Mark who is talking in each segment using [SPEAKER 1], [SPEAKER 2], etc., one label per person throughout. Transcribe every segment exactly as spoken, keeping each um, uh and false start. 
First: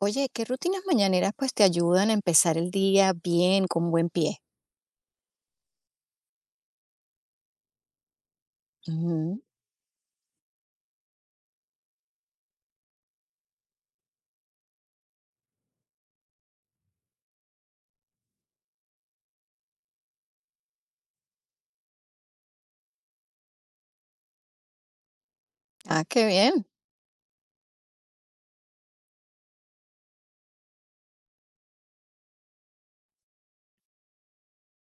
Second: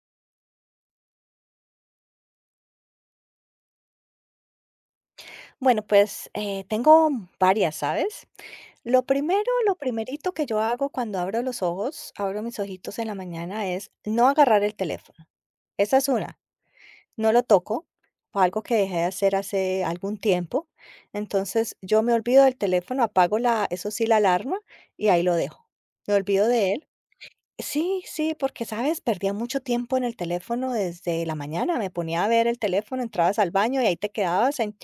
[SPEAKER 1] Oye, ¿qué rutinas mañaneras pues te ayudan a empezar el día bien, con buen pie?
[SPEAKER 2] Bueno, pues, eh, tengo varias, ¿sabes? Lo
[SPEAKER 1] Ujú.
[SPEAKER 2] primero, lo primerito que yo hago cuando abro los ojos, abro mis ojitos en la mañana, es no agarrar el teléfono. Esa es una, no lo toco, fue algo que dejé de hacer hace algún tiempo. Entonces, yo me olvido del teléfono, apago la eso sí, la alarma, y ahí lo dejo.
[SPEAKER 1] Ah,
[SPEAKER 2] Me
[SPEAKER 1] qué
[SPEAKER 2] olvido
[SPEAKER 1] bien.
[SPEAKER 2] de él. Sí, sí, porque, ¿sabes? Perdía mucho tiempo en el teléfono desde la mañana, me ponía a ver el teléfono, entrabas al baño y ahí te quedabas en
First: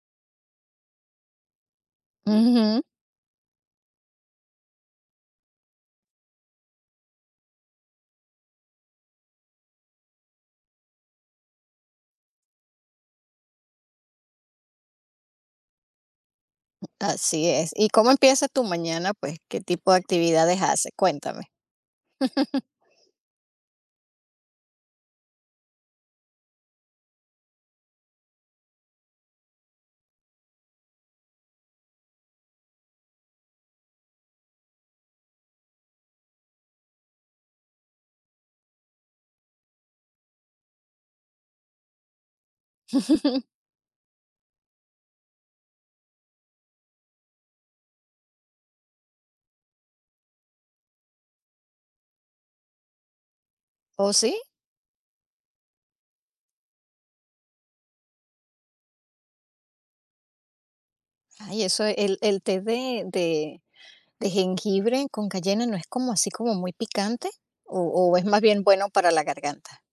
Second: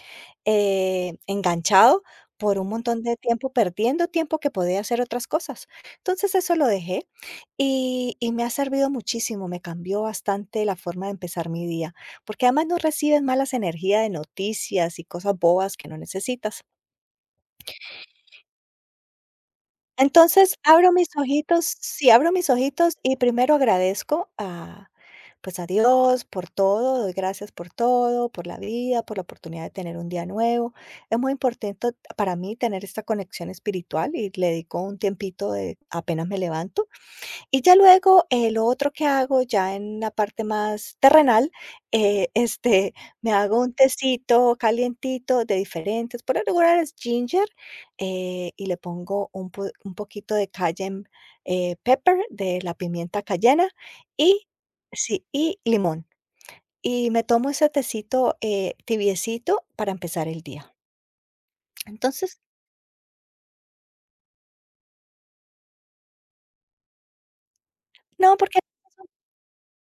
[SPEAKER 2] eh, enganchado por un
[SPEAKER 1] Ujú.
[SPEAKER 2] montón de tiempo, perdiendo tiempo que podía hacer otras cosas. Entonces eso lo dejé y, y me ha servido muchísimo, me cambió bastante la forma de empezar mi día, porque además no recibes malas energías de noticias y cosas bobas que no necesitas.
[SPEAKER 1] Así es. ¿Y cómo empiezas tu mañana? Pues, ¿qué tipo de
[SPEAKER 2] Entonces,
[SPEAKER 1] actividades haces?
[SPEAKER 2] abro mis
[SPEAKER 1] Cuéntame.
[SPEAKER 2] ojitos sí, abro mis ojitos y primero agradezco a, pues, a Dios por todo, doy gracias por todo, por la vida, por la oportunidad de tener un día nuevo. Es muy importante para mí tener esta conexión espiritual y le dedico un tiempito de apenas me levanto. Y ya luego, eh, lo otro que hago ya en la parte más terrenal, eh, este, me hago un tecito calientito de diferentes, por lo regular es ginger, eh, y le pongo un po un poquito de cayenne, eh, pepper, de la pimienta cayena
[SPEAKER 1] ¿O sí?
[SPEAKER 2] y sí, y limón. Y me tomo ese tecito, eh, tibiecito para empezar el día.
[SPEAKER 1] Ay, eso, el, el
[SPEAKER 2] Entonces
[SPEAKER 1] té de, de, ¿de jengibre con cayena no es como así como muy picante? ¿O o es
[SPEAKER 2] no,
[SPEAKER 1] más
[SPEAKER 2] porque
[SPEAKER 1] bien bueno para la garganta?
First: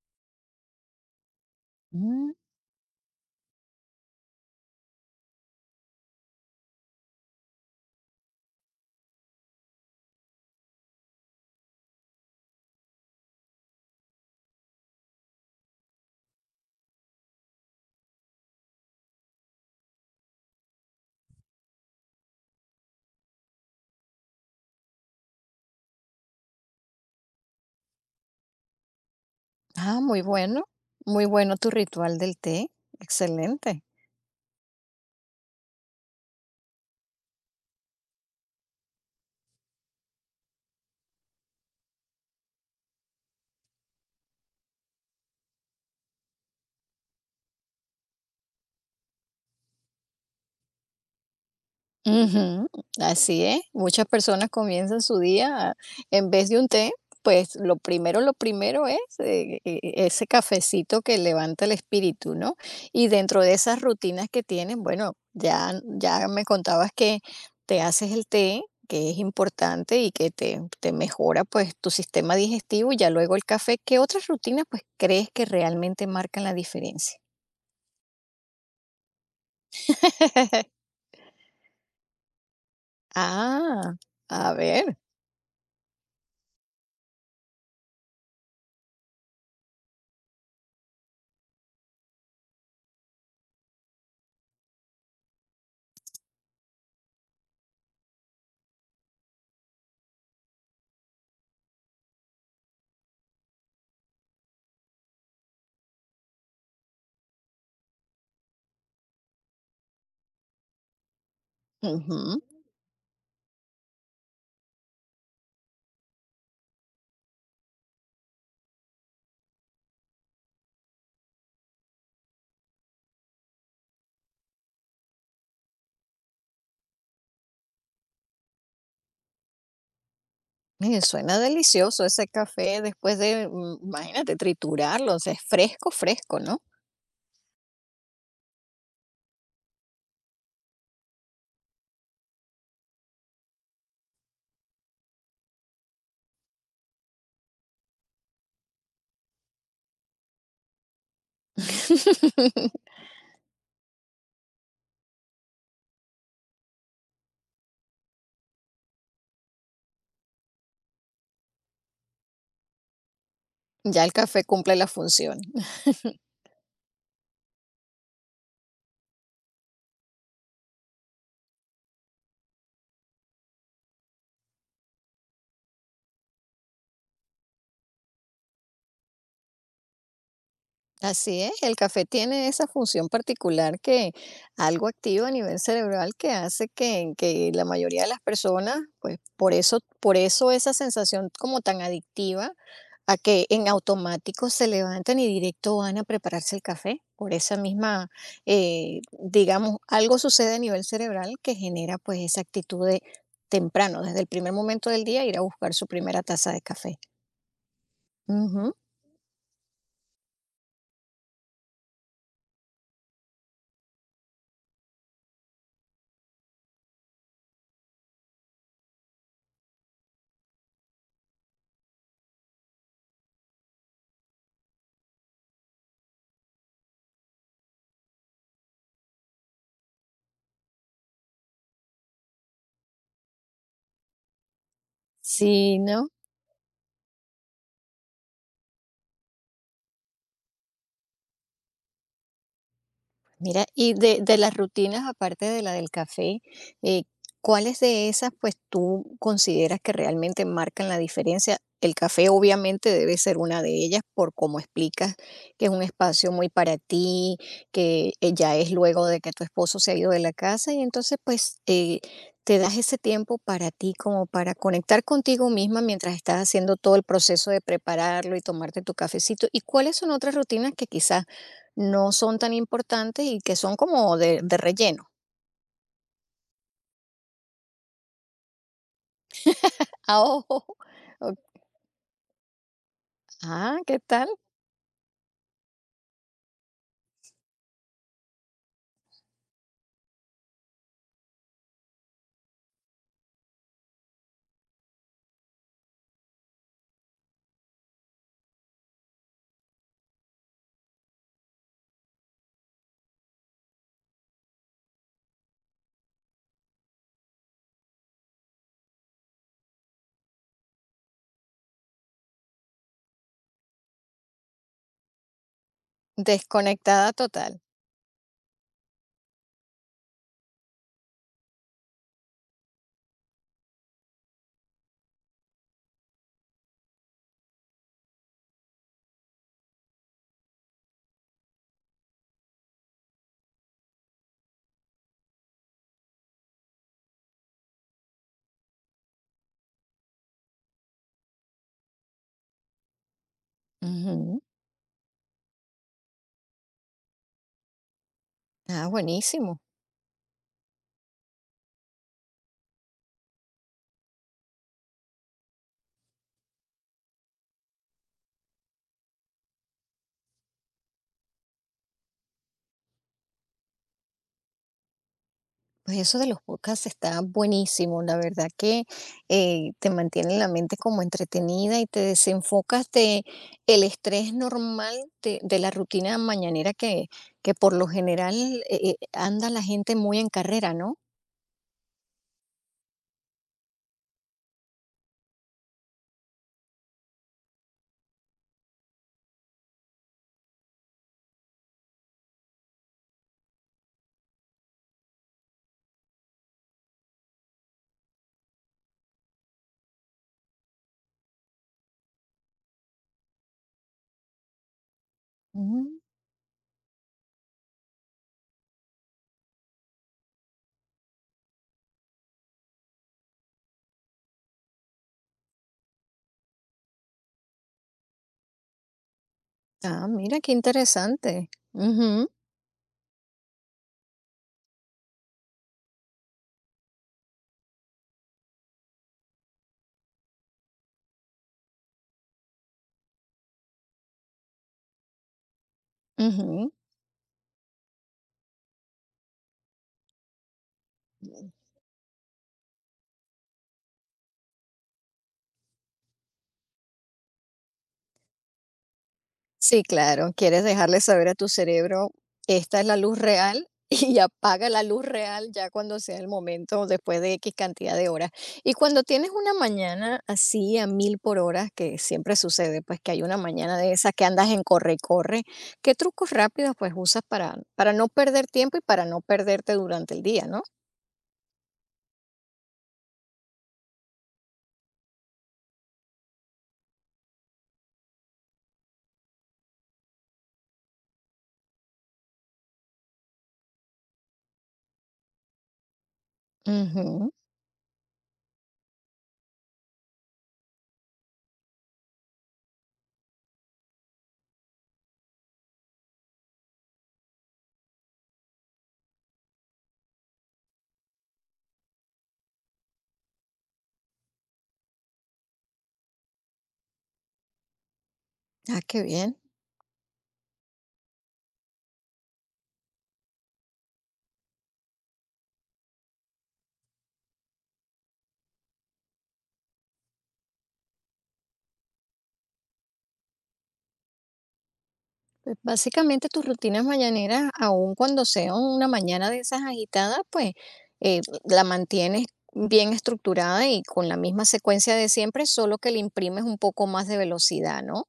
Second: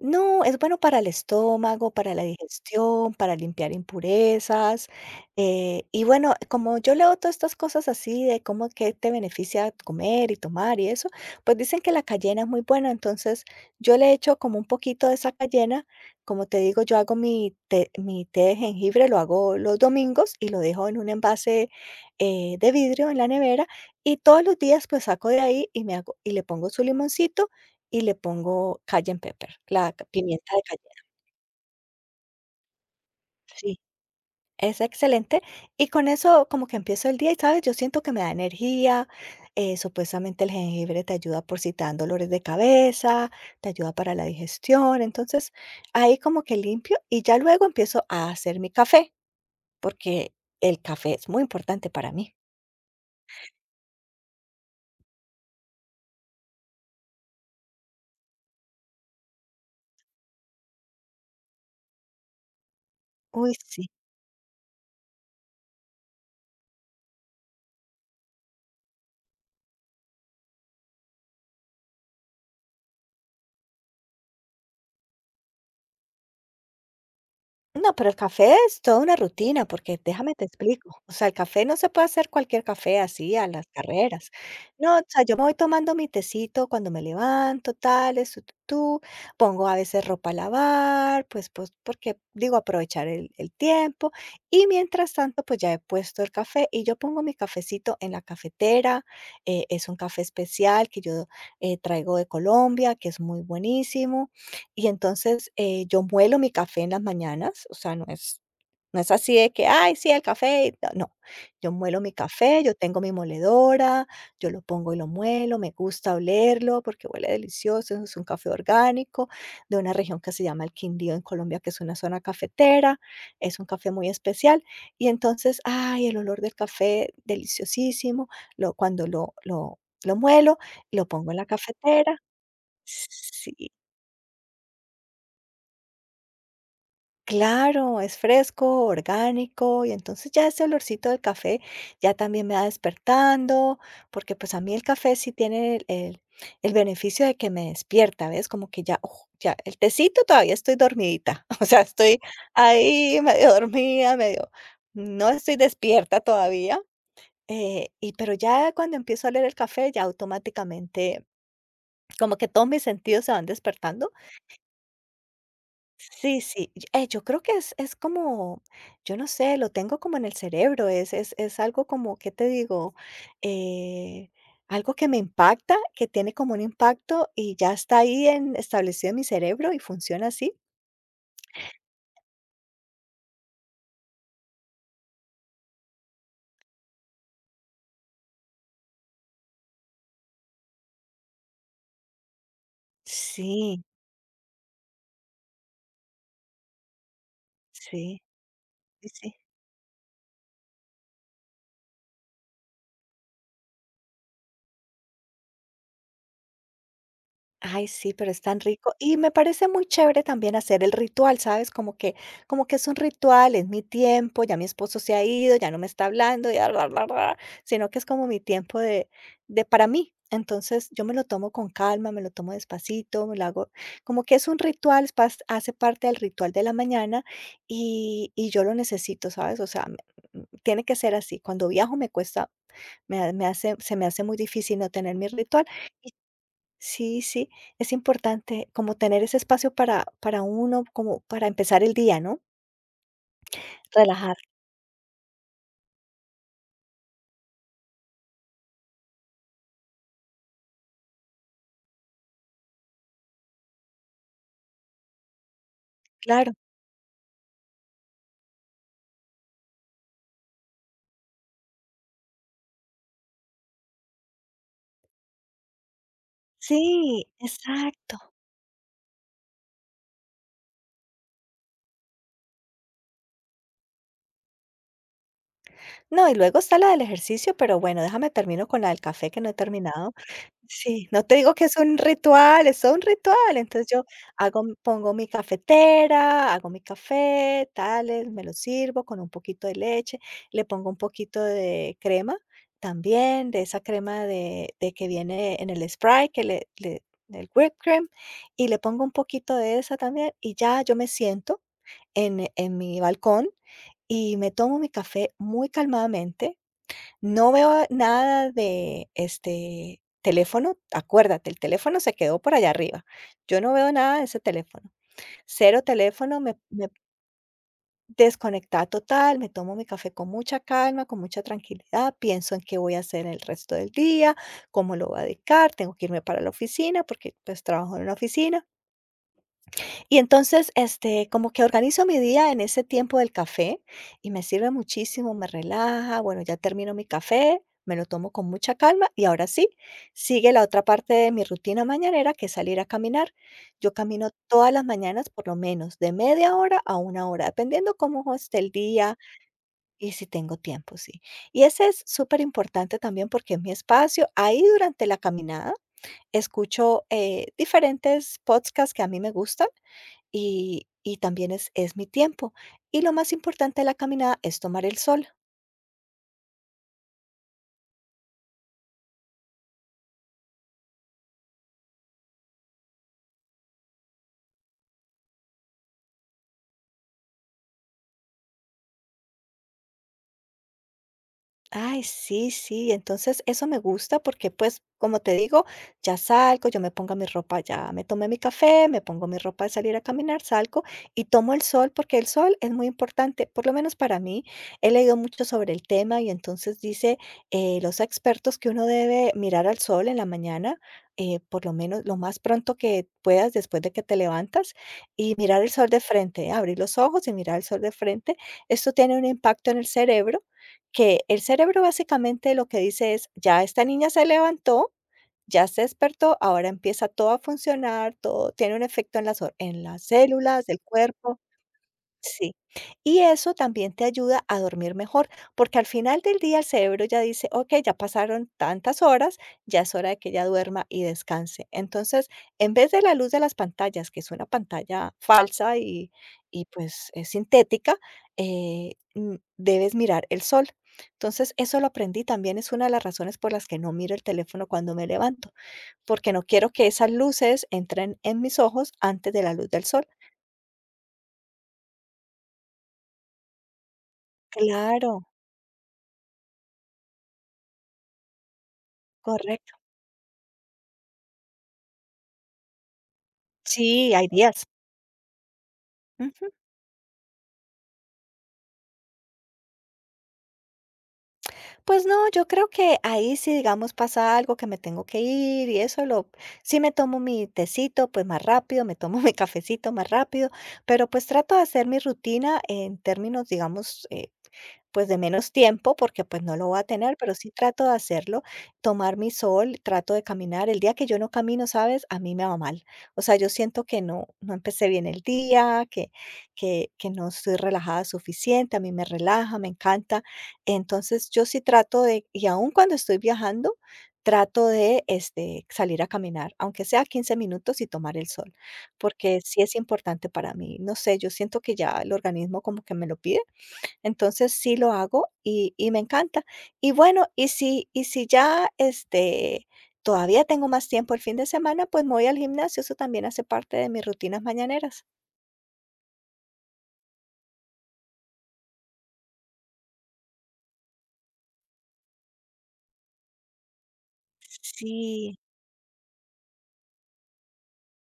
[SPEAKER 2] no, es bueno para el estómago, para la
[SPEAKER 1] Mm,
[SPEAKER 2] digestión, para limpiar impurezas. Eh, y bueno, como yo leo todas estas cosas así de cómo que te beneficia comer y tomar y eso, pues dicen que la cayena es muy buena. Entonces yo le echo como un poquito de esa cayena. Como te digo, yo hago mi té, mi té de jengibre, lo hago los domingos y lo dejo en un envase eh, de vidrio en la nevera. Y todos los días pues saco de ahí y me hago, y le pongo su limoncito y le pongo cayenne pepper, la
[SPEAKER 1] ah,
[SPEAKER 2] ca
[SPEAKER 1] muy
[SPEAKER 2] pimienta de
[SPEAKER 1] bueno,
[SPEAKER 2] cayenne,
[SPEAKER 1] muy bueno tu ritual del té,
[SPEAKER 2] sí,
[SPEAKER 1] excelente.
[SPEAKER 2] es excelente. Y con eso como que empiezo el día y, ¿sabes?, yo siento que me da energía, eh, supuestamente el jengibre te ayuda por si te dan dolores de cabeza, te ayuda para la digestión, entonces ahí como que limpio y ya luego empiezo a hacer mi café, porque el café es muy importante para mí.
[SPEAKER 1] Ujú, así es. Muchas personas comienzan su día en vez de un té, pues lo primero, lo primero es eh, e- e- ese cafecito que levanta el espíritu, ¿no? Y dentro
[SPEAKER 2] Uy,
[SPEAKER 1] de esas
[SPEAKER 2] sí.
[SPEAKER 1] rutinas que tienen, bueno, ya, ya me contabas que te haces el té, que es importante y que te, te mejora pues tu sistema digestivo, y ya luego el café. ¿Qué otras rutinas pues crees que realmente marcan la diferencia?
[SPEAKER 2] No, pero el café es toda una rutina, porque déjame te explico. O sea, el café no se puede hacer cualquier café así a las
[SPEAKER 1] Ah,
[SPEAKER 2] carreras.
[SPEAKER 1] a ver.
[SPEAKER 2] No, o sea, yo me voy tomando mi tecito cuando me levanto, tales, tu, tu, tu. Pongo a veces ropa a lavar, pues, pues, porque digo, aprovechar el, el tiempo. Y mientras tanto, pues ya he puesto el café y yo pongo mi cafecito en la cafetera. Eh, es un café especial que yo eh, traigo de Colombia, que es muy buenísimo y entonces, eh, yo muelo mi café en las mañanas, o sea, no es no es así de que: "Ay, sí, el café", y ta- no, yo muelo mi
[SPEAKER 1] Ujú.
[SPEAKER 2] café, yo tengo mi moledora, yo lo pongo y lo muelo, me gusta olerlo porque huele delicioso, es un café orgánico de una región que se llama el Quindío en Colombia, que es una zona cafetera, es un café muy especial. Y entonces, ay, el olor del café deliciosísimo, lo cuando lo lo lo muelo,
[SPEAKER 1] Eh,
[SPEAKER 2] lo pongo
[SPEAKER 1] suena
[SPEAKER 2] en la
[SPEAKER 1] delicioso
[SPEAKER 2] cafetera.
[SPEAKER 1] ese café después de,
[SPEAKER 2] Sí.
[SPEAKER 1] mm, imagínate, triturarlo, o sea, es fresco, fresco, ¿no?
[SPEAKER 2] Claro, es fresco, orgánico, y entonces ya ese olorcito del café ya también me va despertando, porque pues a mí el café sí tiene el, el- el beneficio de que me despierta, ¿ves? Como que ya, uf, ya, el tecito todavía estoy dormidita, o sea, estoy ahí medio dormida, medio, no estoy despierta todavía, eh, y pero ya cuando empiezo a leer el café, ya automáticamente como que todos mis sentidos se van
[SPEAKER 1] Ya
[SPEAKER 2] despertando.
[SPEAKER 1] el café cumple la función.
[SPEAKER 2] Sí, sí, y eh, yo creo que es es como, yo no sé, lo tengo como en el cerebro, es es es algo como, ¿qué te digo? Eh, Algo que me impacta, que tiene como un impacto y ya está ahí en establecido en mi cerebro y funciona así.
[SPEAKER 1] Así es, el café tiene esa función particular que algo activa a nivel cerebral que hace que que la mayoría de las personas, pues, por eso, por eso esa sensación como tan adictiva a que en
[SPEAKER 2] Sí,
[SPEAKER 1] automático se levantan y directo van a prepararse el café por esa misma,
[SPEAKER 2] sí,
[SPEAKER 1] eh,
[SPEAKER 2] sí, sí.
[SPEAKER 1] digamos, algo sucede a nivel cerebral que genera pues esa actitud de temprano, desde el primer momento del día, ir a buscar su primera taza de café.
[SPEAKER 2] Ay, sí, pero es tan
[SPEAKER 1] Ujú.
[SPEAKER 2] rico. Y me parece muy chévere también hacer el ritual, ¿sabes? Como que, como que es un ritual, es mi tiempo, ya mi esposo se ha ido, ya no me está hablando, ya bla, bla, bla, sino que es como mi tiempo de, de para mí. Entonces yo me lo tomo con calma, me lo tomo despacito, me lo hago, como que es un ritual, es pas- hace parte del ritual de la mañana y, y yo lo necesito, ¿sabes? O sea, me- m- tiene que ser así. Cuando viajo me cuesta, me, ha- me hace, se me hace muy difícil no tener mi ritual.
[SPEAKER 1] Sí, ¿no?
[SPEAKER 2] Sí, sí, es importante como tener ese espacio para para uno, como para empezar el día, ¿no?
[SPEAKER 1] Mira, y de
[SPEAKER 2] Relajar,
[SPEAKER 1] de las rutinas, aparte de la del café, eh, ¿cuáles de esas, pues, tú consideras que realmente marcan la diferencia? El café obviamente debe ser una de ellas por cómo explicas que es un espacio muy
[SPEAKER 2] claro.
[SPEAKER 1] para ti, que, eh, ya es luego de que tu esposo se ha ido de la casa y entonces, pues, eh, te das ese tiempo para ti, como para conectar contigo misma mientras estás haciendo todo el
[SPEAKER 2] Sí,
[SPEAKER 1] proceso de
[SPEAKER 2] exacto.
[SPEAKER 1] prepararlo y tomarte tu cafecito. ¿Y cuáles son otras rutinas que quizás no son tan importantes y que son como de, de relleno?
[SPEAKER 2] No, y luego está la del ejercicio, pero bueno, déjame termino con la del café que no he
[SPEAKER 1] A
[SPEAKER 2] terminado.
[SPEAKER 1] ojo.
[SPEAKER 2] Sí, no te
[SPEAKER 1] O-
[SPEAKER 2] digo que es un ritual, es todo un ritual.
[SPEAKER 1] Ah,
[SPEAKER 2] Entonces
[SPEAKER 1] ¿qué
[SPEAKER 2] yo
[SPEAKER 1] tal?
[SPEAKER 2] hago m- pongo mi cafetera, hago mi café, tales, me lo sirvo con un poquito de leche, le pongo un poquito de crema también, de esa crema de de que viene en el Sprite, que le le del whipped cream, y le pongo un poquito de esa también, y ya yo me siento en en mi balcón y me tomo mi café muy calmadamente. No veo nada de, este, teléfono. Acuérdate, el teléfono se quedó por allá arriba. Yo no veo nada de ese teléfono. Cero teléfono, me me
[SPEAKER 1] Desconectada total.
[SPEAKER 2] desconectada total, me tomo mi café con mucha calma, con mucha tranquilidad, pienso en qué voy a hacer el resto del día, cómo lo voy a dedicar, tengo que irme para la oficina porque, pues, trabajo en una oficina. Y entonces, este, como que organizo mi día en ese tiempo del café y me sirve muchísimo, me relaja, bueno, ya termino mi café, me lo tomo con mucha calma y ahora sí, sigue la otra parte de mi rutina mañanera, que es salir a caminar. Yo camino
[SPEAKER 1] Ujú.
[SPEAKER 2] todas las mañanas por lo menos de media hora a una hora, dependiendo cómo esté el
[SPEAKER 1] Ah,
[SPEAKER 2] día
[SPEAKER 1] buenísimo.
[SPEAKER 2] y si tengo tiempo, sí. Y ese es súper importante también porque es mi espacio. Ahí durante la caminada escucho eh, diferentes podcasts que a mí me gustan y y también es es mi tiempo. Y lo más importante de la caminada es tomar el sol.
[SPEAKER 1] Pues eso de los podcasts está buenísimo. La verdad que eh, te mantiene la mente como entretenida y te desenfocas de el estrés normal de, de la rutina mañanera que, que por lo general eh, eh, anda la gente muy en carrera, ¿no?
[SPEAKER 2] Ay, sí, sí. Entonces, eso me gusta porque, pues, como te digo, ya salgo, yo me pongo mi ropa, ya me tomé mi café, me pongo mi ropa de salir a caminar, salgo y tomo el sol porque el sol es muy importante, por lo menos para mí. He leído mucho sobre el tema y entonces dice eh, los expertos que uno debe mirar al sol en la mañana, eh, por lo menos lo más pronto que puedas después de que te levantas y mirar el sol
[SPEAKER 1] Ujú.
[SPEAKER 2] de frente, abrir los ojos y mirar el sol de frente. Esto tiene un impacto en el cerebro que el cerebro básicamente lo que dice es, ya esta niña se levantó, ya se despertó, ahora empieza todo a funcionar, todo tiene un efecto en las hor en las
[SPEAKER 1] Ah, mira qué
[SPEAKER 2] células del cuerpo.
[SPEAKER 1] interesante. Ujú,
[SPEAKER 2] Sí, y eso también te ayuda a dormir mejor, porque al final del día el cerebro ya dice, ok, ya pasaron tantas horas, ya es hora de que ya duerma y descanse. Entonces, en vez de la luz de las pantallas, que es una pantalla falsa y, y
[SPEAKER 1] ujú.
[SPEAKER 2] pues es sintética, eh, mm, debes mirar el sol. Entonces, eso lo aprendí también, es una de las razones por las que no miro el teléfono cuando me levanto, porque no quiero que esas luces entren en mis ojos antes de la luz
[SPEAKER 1] Sí,
[SPEAKER 2] del sol.
[SPEAKER 1] claro, quieres dejarle saber a tu cerebro, esta es la luz real y apaga la luz
[SPEAKER 2] Claro,
[SPEAKER 1] real ya cuando sea el momento, después de X cantidad de horas. Y cuando tienes una
[SPEAKER 2] correcto.
[SPEAKER 1] mañana así a mil por horas, que siempre sucede, pues que hay una mañana de esas
[SPEAKER 2] Sí,
[SPEAKER 1] que
[SPEAKER 2] hay
[SPEAKER 1] andas en
[SPEAKER 2] días.
[SPEAKER 1] corre y corre, ¿qué trucos
[SPEAKER 2] Ujú.
[SPEAKER 1] rápidos pues usas para, para no perder tiempo y para no perderte durante el día, ¿no?
[SPEAKER 2] Pues no, yo creo que ahí si, digamos, pasa algo que me tengo que ir y eso lo sí me tomo mi tecito, pues, más rápido, me tomo mi cafecito más rápido, pero, pues, trato de hacer mi rutina en términos, digamos, eh pues, de menos tiempo, porque, pues, no lo voy a tener,
[SPEAKER 1] Ujú.
[SPEAKER 2] pero sí trato de hacerlo, tomar mi sol, trato de caminar. El día que yo no camino, ¿sabes? A mí me va mal. O sea, yo siento que no no empecé bien el día, que que que no estoy relajada suficiente, a mí me relaja, me encanta. Entonces, yo sí trato de y aún cuando estoy viajando, trato de, este, salir a caminar, aunque sea quince minutos y tomar el sol,
[SPEAKER 1] Ah, qué bien.
[SPEAKER 2] porque sí es importante para mí. No sé, yo siento que ya el organismo como que me lo pide. Entonces, sí lo hago y y me encanta. Y bueno, y si y si ya, este, todavía tengo más tiempo el fin de semana, pues me voy al gimnasio, eso también hace parte de mis rutinas mañaneras.
[SPEAKER 1] Pues, básicamente tus rutinas mañaneras, aun cuando sea una mañana de esas agitadas, pues eh, la mantienes bien estructurada y con la misma secuencia de
[SPEAKER 2] Sí.
[SPEAKER 1] siempre, solo que le imprimes un poco más de velocidad, ¿no?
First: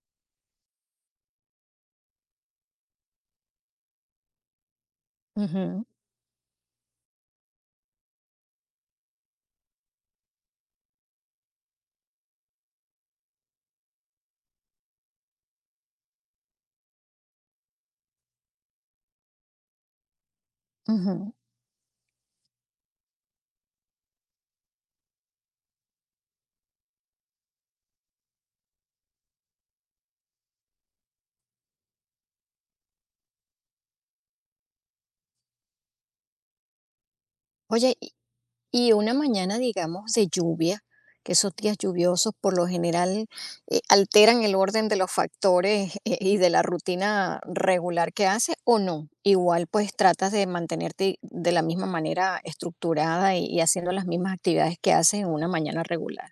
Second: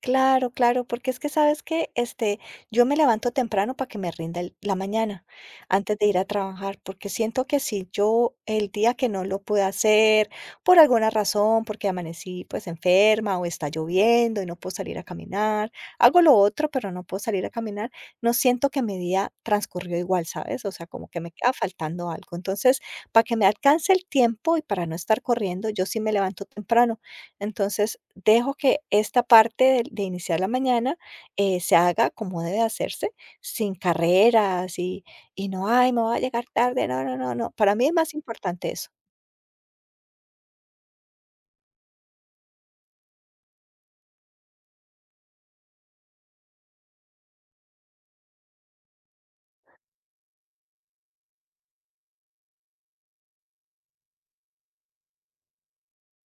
[SPEAKER 2] Claro, claro, porque es que sabes que este, yo me levanto temprano para que me rinda el- la mañana
[SPEAKER 1] Ujú,
[SPEAKER 2] antes de ir a trabajar, porque siento que si yo el día que no lo pude hacer por alguna razón, porque amanecí pues enferma o está lloviendo y no puedo salir a caminar, hago lo otro, pero no puedo salir a caminar, no siento que mi día transcurrió igual, ¿sabes? O sea, como que me
[SPEAKER 1] ujú.
[SPEAKER 2] queda faltando algo. Entonces, para que me alcance el tiempo y para no estar corriendo, yo sí me levanto temprano. Entonces, dejo que esta parte de, de iniciar la mañana eh, se haga como debe hacerse, sin carreras y, y no, ay, me voy a llegar tarde. No, no, no, no. Para mí es
[SPEAKER 1] Oye,
[SPEAKER 2] más importante eso.
[SPEAKER 1] y una mañana, digamos, de lluvia, que esos días lluviosos por lo general eh, alteran el orden de los factores, eh, y de la rutina regular que hace o no. Igual pues tratas de mantenerte de la misma manera estructurada y, y haciendo las mismas actividades que haces en una mañana regular.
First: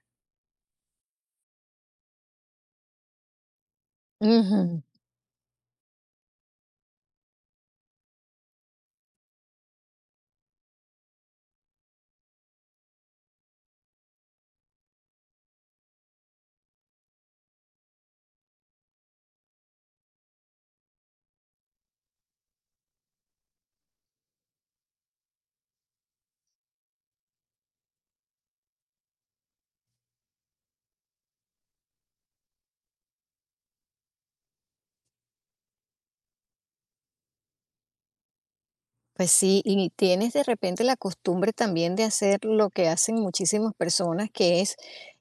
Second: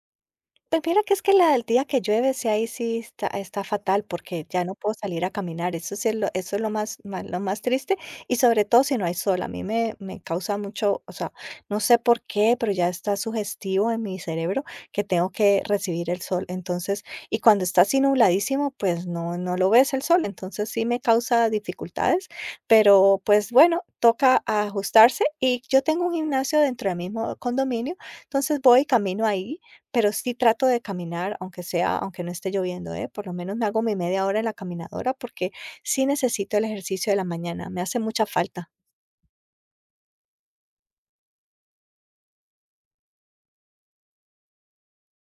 [SPEAKER 2] Pues mira que es que la del día que llueve, sí, ahí sí está, está fatal porque ya no
[SPEAKER 1] Ujú.
[SPEAKER 2] puedo salir a caminar. Eso sí es lo, eso es lo más, más- lo más triste. Y sobre todo si no hay sol. A mí me, me causa mucho, o sea, no sé por qué, pero ya está sugestivo en mi cerebro que tengo que recibir el sol. Entonces, y cuando está así nubladísimo, pues no, no lo ves el sol. Entonces sí me causa dificultades. Pero pues bueno, toca ajustarse. Y yo tengo un gimnasio dentro del mismo condominio. Entonces voy, y camino ahí pero sí trato de caminar, aunque sea aunque no esté lloviendo, ¿eh? Por lo menos me hago mi media hora en la caminadora, porque sí necesito el ejercicio de la mañana, me hace mucha falta.
[SPEAKER 1] Pues sí, y tienes de repente la costumbre también de hacer lo que hacen muchísimas personas, que es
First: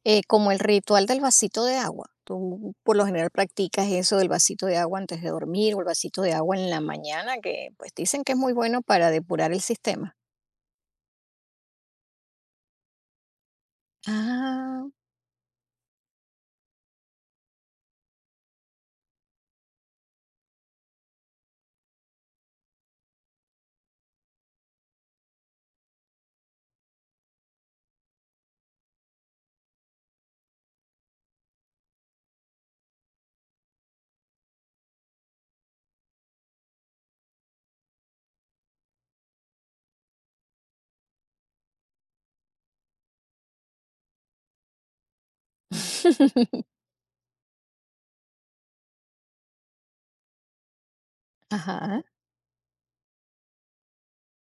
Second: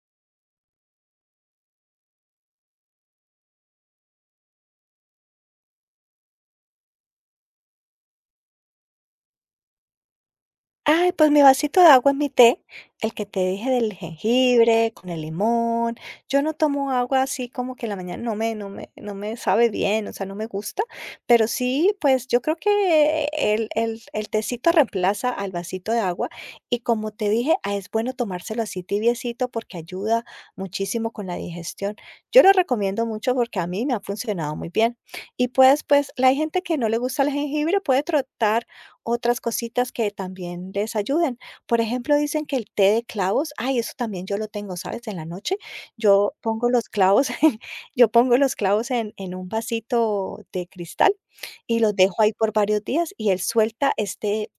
[SPEAKER 1] eh, como el ritual del vasito de agua. Tú por lo general practicas eso del vasito de agua antes de dormir o el vasito de agua en la mañana, que pues dicen que es muy bueno para depurar el sistema.
[SPEAKER 2] Ay, pues mi vasito de agua es mi té, el que te dije del
[SPEAKER 1] Ah,
[SPEAKER 2] jengibre, con el limón. Yo no tomo agua así como que en la mañana no me, no me, no me sabe bien, o sea, no me gusta, pero sí, pues yo creo que el, el, el tecito reemplaza al vasito de agua y como te dije, ah, es bueno tomárselo así tibiecito porque ayuda muchísimo con la digestión. Yo lo recomiendo mucho porque a mí me ha funcionado muy bien. Y pues, pues, la gente que no le gusta el jengibre puede tratar otras cositas que también les ayuden. Por ejemplo, dicen que el té de clavos, ay, eso también yo lo tengo, ¿sabes? En la noche yo pongo los clavos, yo pongo los clavos en, en un vasito de cristal y los
[SPEAKER 1] ajá.
[SPEAKER 2] dejo ahí por varios días y él suelta este,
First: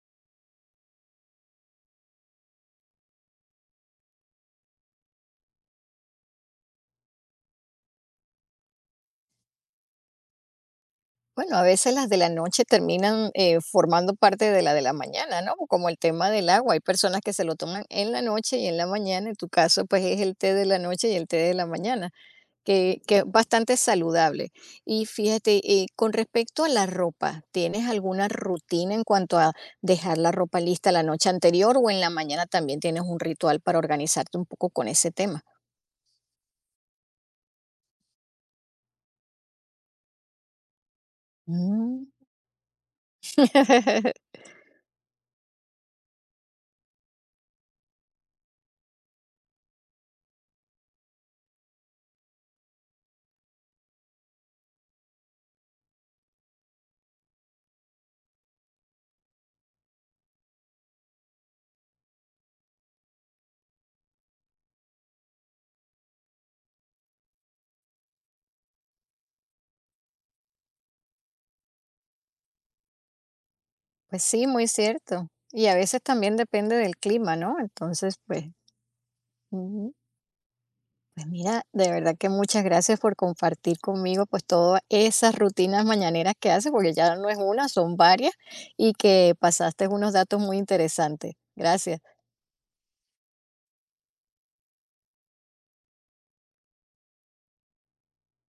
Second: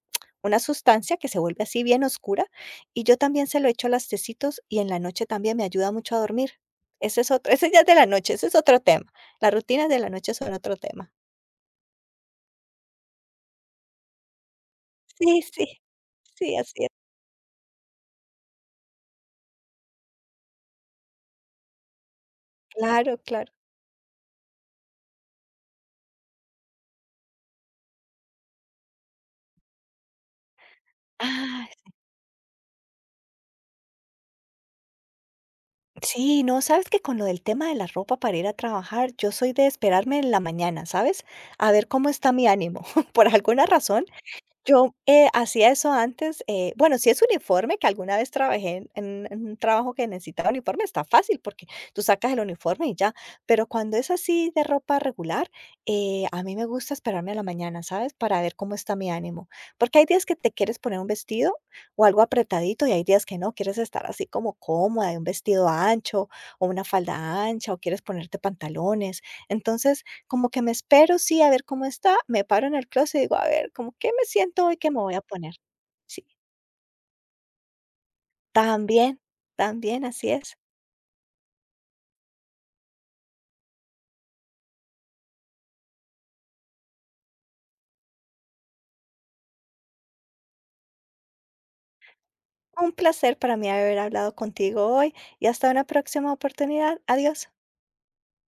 [SPEAKER 2] una sustancia que se vuelve así bien oscura y yo también se lo echo a las tecitos y en la noche también me ayuda mucho a dormir. Ese es otro, ese ya es de la noche, ese es otro tema. Las rutinas de la noche son otro tema.
[SPEAKER 1] Bueno, a veces las de la noche terminan, eh, formando parte de la de la mañana,
[SPEAKER 2] Sí,
[SPEAKER 1] ¿no?
[SPEAKER 2] sí,
[SPEAKER 1] Como el tema del
[SPEAKER 2] sí,
[SPEAKER 1] agua. Hay
[SPEAKER 2] así es.
[SPEAKER 1] personas que se lo toman en la noche y en la mañana. En tu caso, pues, es el té de la noche y el té de la mañana, que
[SPEAKER 2] Claro,
[SPEAKER 1] que es
[SPEAKER 2] claro.
[SPEAKER 1] bastante saludable. Y fíjate, eh, con respecto a la ropa, ¿tienes alguna rutina en cuanto a dejar la ropa lista la noche
[SPEAKER 2] Ah,
[SPEAKER 1] anterior o en la mañana también tienes un ritual para organizarte un poco con ese tema?
[SPEAKER 2] sí, no, sabes que con lo del tema de la ropa para ir a trabajar, yo soy de esperarme en la mañana, ¿sabes? A ver
[SPEAKER 1] Mm.
[SPEAKER 2] cómo está mi ánimo. Por alguna razón, yo, eh, hacía eso antes, eh, bueno, si es uniforme, que alguna vez trabajé en en en un trabajo que necesitaba uniforme, está fácil porque tú sacas el uniforme y ya, pero cuando es así de ropa regular, eh, a mí me gusta esperarme a la mañana, ¿sabes? Para ver cómo está mi ánimo, porque hay días que te quieres poner un vestido o algo apretadito y hay días que no, quieres estar así como cómoda, de un vestido ancho o una falda ancha o quieres ponerte pantalones. Entonces, como que me espero, sí, a ver cómo está, me paro en el closet y digo: "A ver, ¿cómo qué
[SPEAKER 1] Pues
[SPEAKER 2] me
[SPEAKER 1] sí,
[SPEAKER 2] siento
[SPEAKER 1] muy
[SPEAKER 2] hoy? ¿Qué me voy a
[SPEAKER 1] cierto.
[SPEAKER 2] poner?".
[SPEAKER 1] Y a veces
[SPEAKER 2] Sí,
[SPEAKER 1] también depende del clima, ¿no? Entonces, pues,
[SPEAKER 2] también,
[SPEAKER 1] ujú.
[SPEAKER 2] también, así es.
[SPEAKER 1] Pues mira, de verdad que muchas gracias por compartir conmigo pues todas esas rutinas mañaneras que haces, porque ya no es una, son varias, y que pasaste unos datos muy interesantes. Gracias.
[SPEAKER 2] Un placer para mí haber hablado contigo hoy y hasta una próxima oportunidad. Adiós.